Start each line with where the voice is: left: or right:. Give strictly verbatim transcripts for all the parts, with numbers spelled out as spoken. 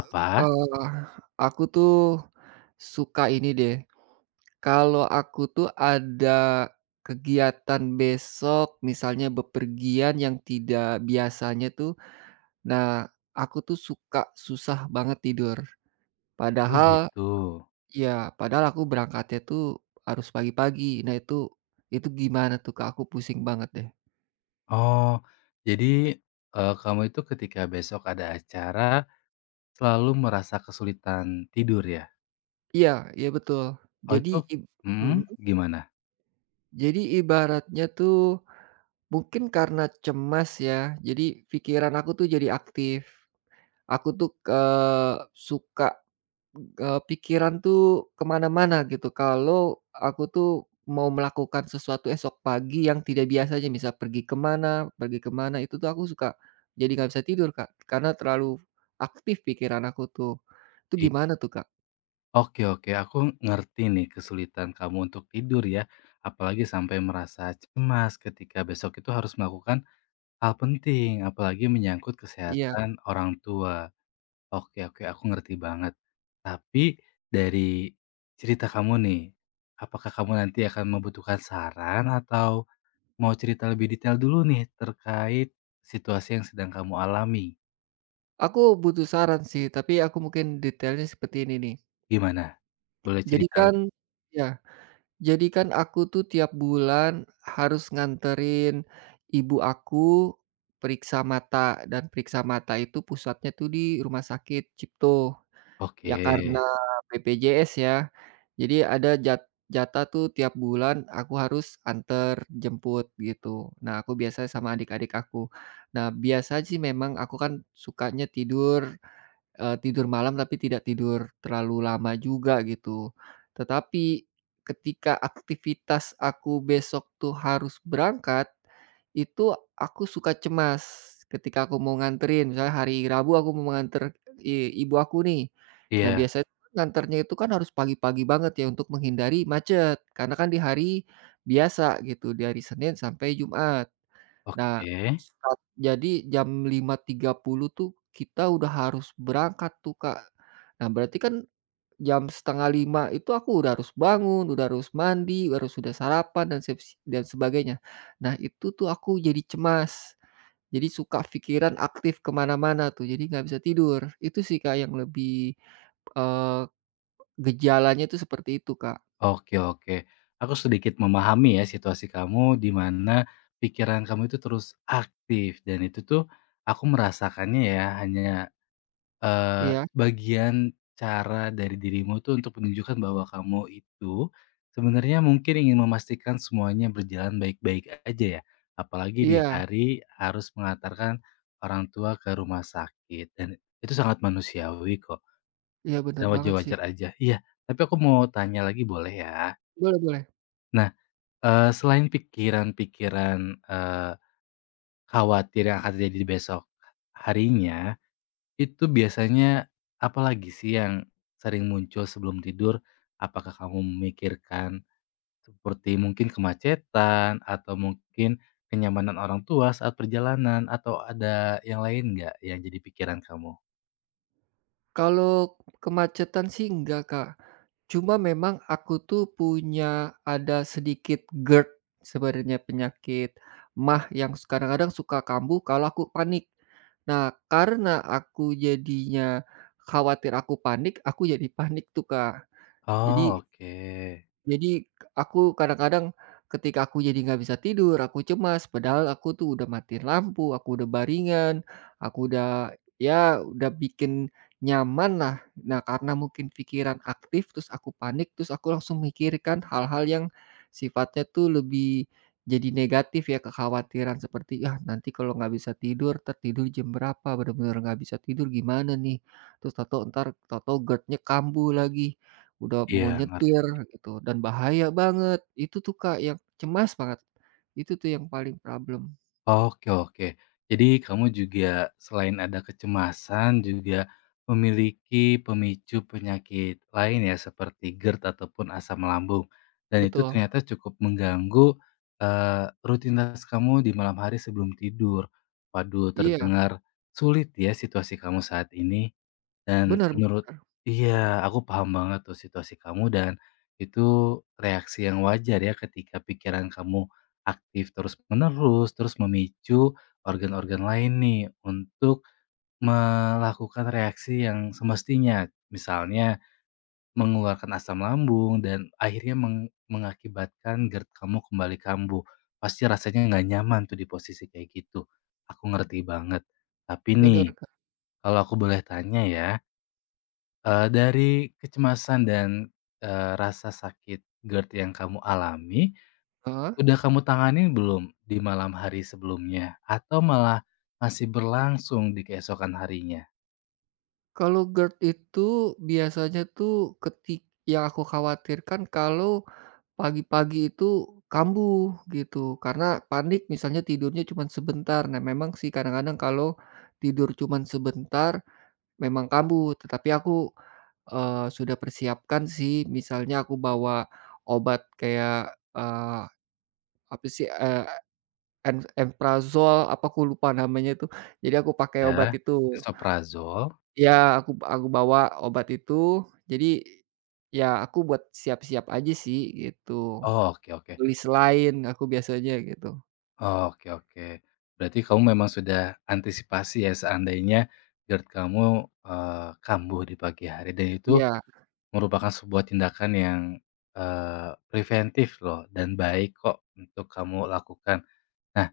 left: Apa?
right: Eee, aku tuh suka ini deh, kalau aku tuh ada kegiatan besok misalnya bepergian yang tidak biasanya tuh, nah aku tuh suka susah banget tidur.
left: Oh
right: Padahal
left: gitu.
right: ya padahal aku berangkatnya tuh harus pagi-pagi. Nah, itu itu gimana tuh, Kak? Aku pusing banget deh.
left: Oh, jadi, eee, kamu itu ketika besok ada acara selalu merasa kesulitan tidur ya?
right: Iya, iya, betul.
left: Oh
right: Jadi
left: itu,
right: ib
left: mhm,
right: Mhm.
left: gimana?
right: Jadi ibaratnya tuh mungkin karena cemas ya, jadi pikiran aku tuh jadi aktif. Aku tuh, eee, suka, eee, pikiran tuh kemana-mana gitu kalau aku tuh mau melakukan sesuatu esok pagi yang tidak biasanya, misal pergi kemana, pergi kemana itu tuh aku suka jadi nggak bisa tidur, Kak, karena terlalu aktif pikiran aku tuh. Itu
left: I
right: gimana tuh, Kak?
left: oke, oke, aku ngerti nih kesulitan kamu untuk tidur ya, apalagi sampai merasa cemas ketika besok itu harus melakukan hal penting, apalagi menyangkut
right: Iya,
left: kesehatan orang tua. Oke, oke, aku ngerti banget. Tapi dari cerita kamu nih, apakah kamu nanti akan membutuhkan saran atau mau cerita lebih detail dulu nih terkait situasi yang sedang kamu alami?
right: aku butuh saran sih, tapi aku mungkin detailnya seperti ini nih.
left: Gimana? Boleh
right: Jadi
left: cerita
right: kan
left: lebih
right: ya. Jadi kan aku tuh tiap bulan harus nganterin ibu aku periksa mata, dan periksa mata itu pusatnya tuh di rumah sakit Cipto.
left: oke.
right: Ya, karena Mhm. B P J S ya, jadi ada jat jatah tuh tiap bulan aku harus anter, jemput gitu. Nah, aku biasanya sama adik-adik aku. Nah, biasa sih memang aku kan sukanya tidur, Eee, tidur malam tapi tidak tidur terlalu lama juga gitu. Tetapi ketika aktivitas aku besok tuh harus berangkat, itu aku suka cemas ketika aku mau nganterin. Misalnya hari Rabu aku mau nganter i ibu aku nih. Nah,
left: Iya,
right: biasanya nganternya itu kan harus pagi-pagi banget ya untuk menghindari macet, karena kan di hari biasa gitu, dari Senin sampai Jumat. Nah,
left: oke.
right: saat jadi jam lima tiga puluh tuh kita udah harus berangkat tuh, Kak. Nah, berarti kan jam setengah lima itu aku udah harus bangun, udah harus mandi, harus sudah sarapan dan sep dan sebagainya. Nah, itu tuh aku jadi cemas. Jadi suka pikiran aktif kemana mana tuh, jadi nggak bisa tidur. Itu sih, Kak, yang lebih, eee, gejalanya itu seperti itu, Kak.
left: Oke, oke. Aku sedikit memahami ya situasi kamu di mana pikiran kamu itu terus aktif dan itu tuh aku merasakannya ya hanya Eee,
right: Iya,
left: bagian cara dari dirimu tuh untuk menunjukkan bahwa kamu itu sebenarnya mungkin ingin memastikan semuanya berjalan baik-baik aja ya, apalagi di
right: iya,
left: hari harus mengantarkan orang tua ke rumah sakit dan itu sangat manusiawi kok
right: iya, benar
left: dan
right: banget sih.
left: wajar-wajar aja. Iya, tapi aku mau tanya lagi boleh ya?
right: Boleh, boleh.
left: Nah, eee, selain pikiran-pikiran, eee, khawatir yang akan terjadi besok harinya, itu biasanya apa lagi sih yang sering muncul sebelum tidur? Apakah kamu memikirkan seperti mungkin kemacetan atau mungkin kenyamanan orang tua saat perjalanan atau ada yang lain nggak yang jadi pikiran kamu?
right: Kalau kemacetan sih enggak, Kak. Cuma memang aku tuh punya ada sedikit GERD sebenarnya, penyakit MAH yang kadang-kadang suka kambuh kalau aku panik. Nah, karena aku jadinya khawatir aku panik, aku jadi panik tuh, Kak.
left: Oh,
right: Jadi
left: oke.
right: jadi, k- aku kadang-kadang ketika aku jadi nggak bisa tidur, aku cemas, padahal aku tuh udah matiin lampu, aku udah baringan, aku udah, ya udah bikin nyaman lah. Nah, karena mungkin pikiran aktif, terus aku panik, terus aku langsung mikirkan hal-hal yang sifatnya tuh lebih jadi negatif ya, kekhawatiran seperti, "Yah, nanti kalau nggak bisa tidur, tertidur jam berapa? Bener-bener nggak bisa tidur gimana nih?" Terus tato tau entar, tau-tau kambuh lagi. Udah mau
left: Iya, ngerti.
right: nyetir gitu dan bahaya banget. Itu tuh, Kak, yang cemas banget. Itu tuh yang paling problem.
left: Oke, oke. Jadi kamu juga selain ada kecemasan juga memiliki pemicu penyakit lain ya seperti G E R D ataupun asam lambung dan itu
right: Betul.
left: ternyata cukup mengganggu, eee, rutinitas kamu di malam hari sebelum tidur. Waduh,
right: Iya,
left: terdengar sulit ya situasi kamu saat ini. Dan
right: benar
left: menurut
right: benar
left: iya, aku paham banget tuh situasi kamu dan itu reaksi yang wajar ya ketika pikiran kamu aktif terus-menerus, terus memicu organ-organ lain nih untuk melakukan reaksi yang semestinya. Misalnya mengeluarkan asam lambung dan akhirnya meng- mengakibatkan G E R D kamu kembali kambuh. Pasti rasanya nggak nyaman tuh di posisi kayak gitu. Aku ngerti banget. Tapi nih,
right: benar, Kak.
left: kalau aku boleh tanya ya, Eee, dari kecemasan dan, eee, rasa sakit G E R D yang kamu alami,
right: Heeh.
left: udah kamu tangani belum di malam hari sebelumnya? Atau malah masih berlangsung di keesokan harinya?
right: Kalau GERD itu biasanya tuh ketik yang aku khawatirkan kalau pagi-pagi itu kambuh gitu, karena panik misalnya tidurnya cuma sebentar. Nah, memang sih kadang-kadang kalau tidur cuma sebentar memang kambuh, tetapi aku Eee, sudah persiapkan sih, misalnya aku bawa obat kayak, eee, apa sih, eee, en Emprazol, apa aku lupa namanya itu. Jadi aku pakai obat
left: Ya,
right: itu.
left: esoprazol.
right: Ya, aku aku bawa obat itu, jadi ya aku buat siap-siap aja sih gitu.
left: Oh, oke, oke.
right: Tulis lain aku biasanya gitu.
left: Oh, oke, oke. Berarti kamu memang sudah antisipasi ya seandainya G E R D kamu, eee, kambuh di pagi hari dan itu
right: Iya,
left: merupakan sebuah tindakan yang, eee, preventif loh dan baik kok untuk kamu lakukan. Nah,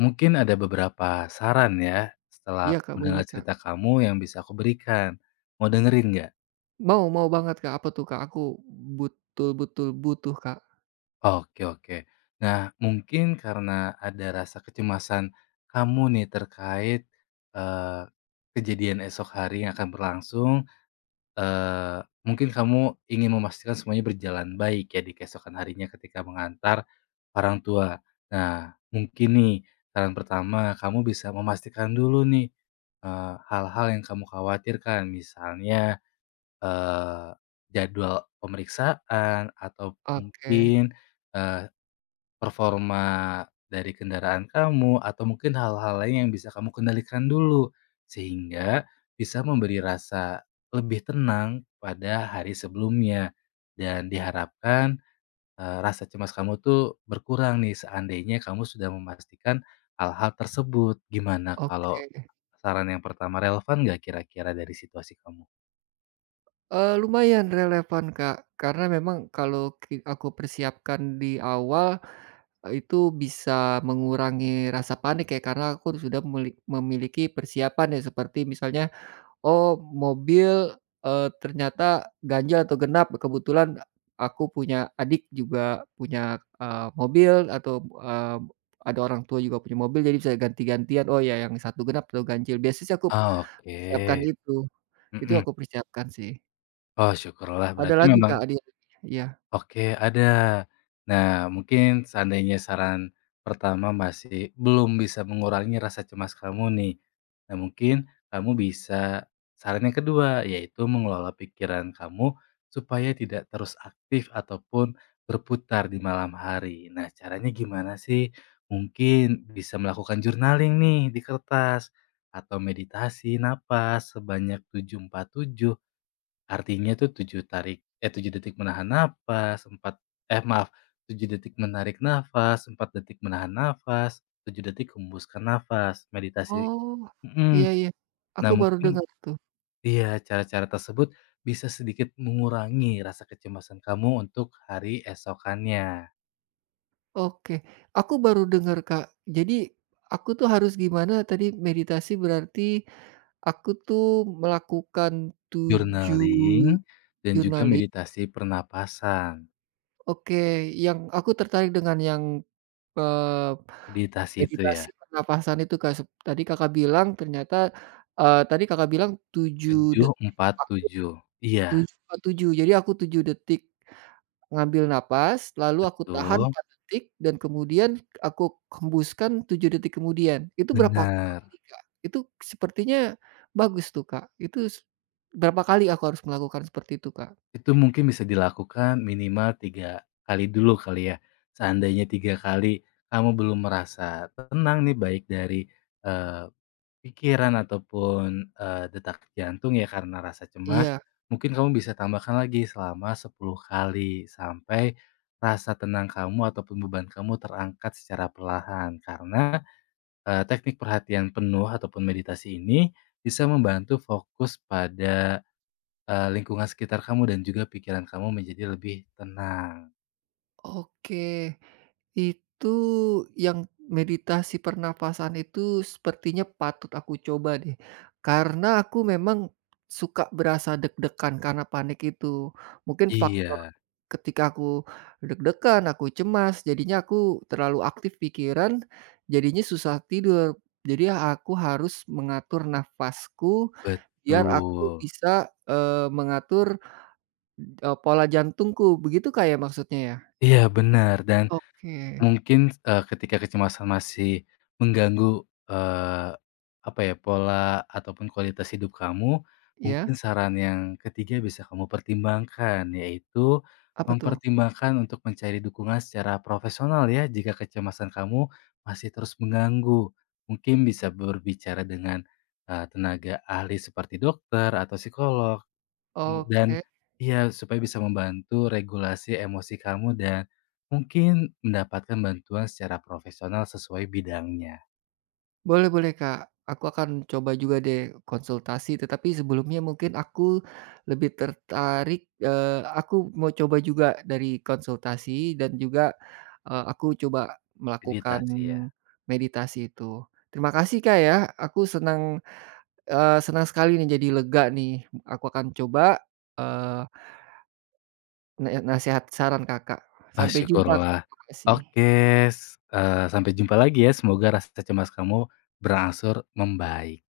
left: mungkin ada beberapa saran ya, setelah
right: iya,
left: aku
right: Kak, boleh,
left: mendengar
right: Kak.
left: cerita kamu yang bisa aku berikan. Mau dengerin nggak?
right: Mau, mau banget, Kak. Apa tuh, Kak? Aku betul-betul butuh, Kak.
left: Oke, oke. Nah, mungkin karena ada rasa kecemasan kamu nih terkait eh, kejadian esok hari yang akan berlangsung, Eee, mungkin kamu ingin memastikan semuanya berjalan baik ya di keesokan harinya ketika mengantar orang tua. Nah, mungkin nih saran pertama kamu bisa memastikan dulu nih, eee, hal-hal yang kamu khawatirkan misalnya, eee, jadwal pemeriksaan atau
right: Oke,
left: mungkin, performa dari kendaraan kamu atau mungkin hal-hal lain yang bisa kamu kendalikan dulu, sehingga bisa memberi rasa lebih tenang pada hari sebelumnya. Dan diharapkan, eee, rasa cemas kamu tuh berkurang nih seandainya kamu sudah memastikan hal-hal tersebut. Gimana kalau
right: oke.
left: saran yang pertama relevan nggak kira-kira dari situasi kamu?
right: Eee, lumayan relevan, Kak, karena memang kalau ki aku persiapkan di awal, eee, itu bisa mengurangi rasa panik ya, karena aku sudah meli memiliki persiapan ya, seperti misalnya, oh mobil, eee, ternyata ganjil atau genap, kebetulan aku punya adik juga punya, eee, mobil atau, eee, ada orang tua juga punya mobil, jadi bisa ganti-gantian, oh ya yang satu genap atau ganjil, biasanya sih aku
left: Ah,
right: persiapkan
left: oke.
right: itu, itu
left: Mhm.
right: aku persiapkan sih.
left: Oh, syukurlah
right: Ada
left: berarti
right: lagi
left: memang
right: Kak dia? Iya.
left: oke, ada. Nah, mungkin seandainya saran pertama masih belum bisa mengurangi rasa cemas kamu nih. Nah, mungkin kamu bisa saran yang kedua, yaitu mengelola pikiran kamu supaya tidak terus aktif ataupun berputar di malam hari. Nah, caranya gimana sih? Mungkin bisa melakukan journaling nih di kertas atau meditasi napas sebanyak tujuh empat tujuh. Artinya tuh tujuh tarik eh, tujuh detik menahan nafas empat eh, maaf, tujuh detik menarik nafas, empat detik menahan nafas, tujuh detik hembuskan nafas, meditasi
right: Oh,
left: mhm.
right: iya, iya.
left: Nah
right: Aku baru
left: mungkin
right: dengar tuh.
left: iya, cara-cara tersebut bisa sedikit mengurangi rasa kecemasan kamu untuk hari esokannya.
right: Oke. Aku baru dengar, Kak. Jadi, aku tuh harus gimana tadi meditasi berarti aku tuh melakukan
left: Journaling
right: tujuh
left: dan juga
right: journaling.
left: meditasi pernapasan.
right: Oke, yang aku tertarik dengan yang, eee,
left: Meditasi itu ya,
right: meditasi pernapasan itu, Kak, sep tadi Kakak bilang ternyata, eee, tadi Kakak bilang tujuh
left: tujuh
right: detik,
left: empat tujuh. Iya,
right: tujuh tuj jadi aku tujuh detik. Ngambil napas, lalu aku tahan
left: betul,
right: empat detik dan kemudian aku hembuskan tujuh detik kemudian. Itu berapa
left: benar.
right: kali, Kak? Itu sepertinya bagus tuh, Kak. Itu s Berapa kali aku harus melakukan seperti itu, Kak?
left: Itu mungkin bisa dilakukan minimal tiga kali dulu kali ya. Seandainya tiga kali kamu belum merasa tenang nih baik dari, eee, pikiran ataupun, eee, detak jantung ya karena rasa cemas,
right: Iya,
left: mungkin kamu bisa tambahkan lagi selama sepuluh kali sampai rasa tenang kamu ataupun beban kamu terangkat secara perlahan. Karena, eee, teknik perhatian penuh ataupun meditasi ini bisa membantu fokus pada Eee, lingkungan sekitar kamu dan juga pikiran kamu menjadi lebih tenang.
right: oke. Itu yang meditasi pernapasan itu sepertinya patut aku coba deh, karena aku memang suka berasa deg-degan karena panik itu. Mungkin faktor
left: Iya,
right: ketika aku deg-degan, aku cemas, jadinya aku terlalu aktif pikiran, jadinya susah tidur. Jadi aku harus mengatur nafasku biar aku
left: betul.
right: bisa, eee, mengatur, eee, pola jantungku, begitu kayak maksudnya ya?
left: Iya, benar. Dan
right: Oke,
left: mungkin, eee, ketika kecemasan masih mengganggu, eee, apa ya, pola ataupun kualitas hidup kamu, mungkin
right: ya
left: saran yang ketiga bisa kamu pertimbangkan, yaitu
right: apa tuh?
left: mempertimbangkan untuk mencari dukungan secara profesional ya, jika kecemasan kamu masih terus mengganggu. Mungkin bisa berbicara dengan, eee, tenaga ahli seperti dokter atau psikolog. Mu dan
right: Oke,
left: iya, supaya bisa membantu regulasi emosi kamu dan mungkin mendapatkan bantuan secara profesional sesuai bidangnya.
right: boleh, boleh, Kak. Aku akan coba juga deh konsultasi, tetapi sebelumnya mungkin aku lebih tertarik, eee, aku mau coba juga dari konsultasi dan juga, eee, aku coba
left: Jadi itu
right: melakukan
left: sih ya?
right: meditasi itu. Terima kasih, Kak, ya. Aku senang, eee, senang sekali nih jadi lega nih. Aku akan coba, eee, na nasihat saran Kakak.
left: Ah,
right: Sampai jumpa, Kak.
left: syukurlah.
right: Terima kasih.
left: Oke, s eee, sampai jumpa lagi ya, semoga rasa cemas kamu berangsur membaik.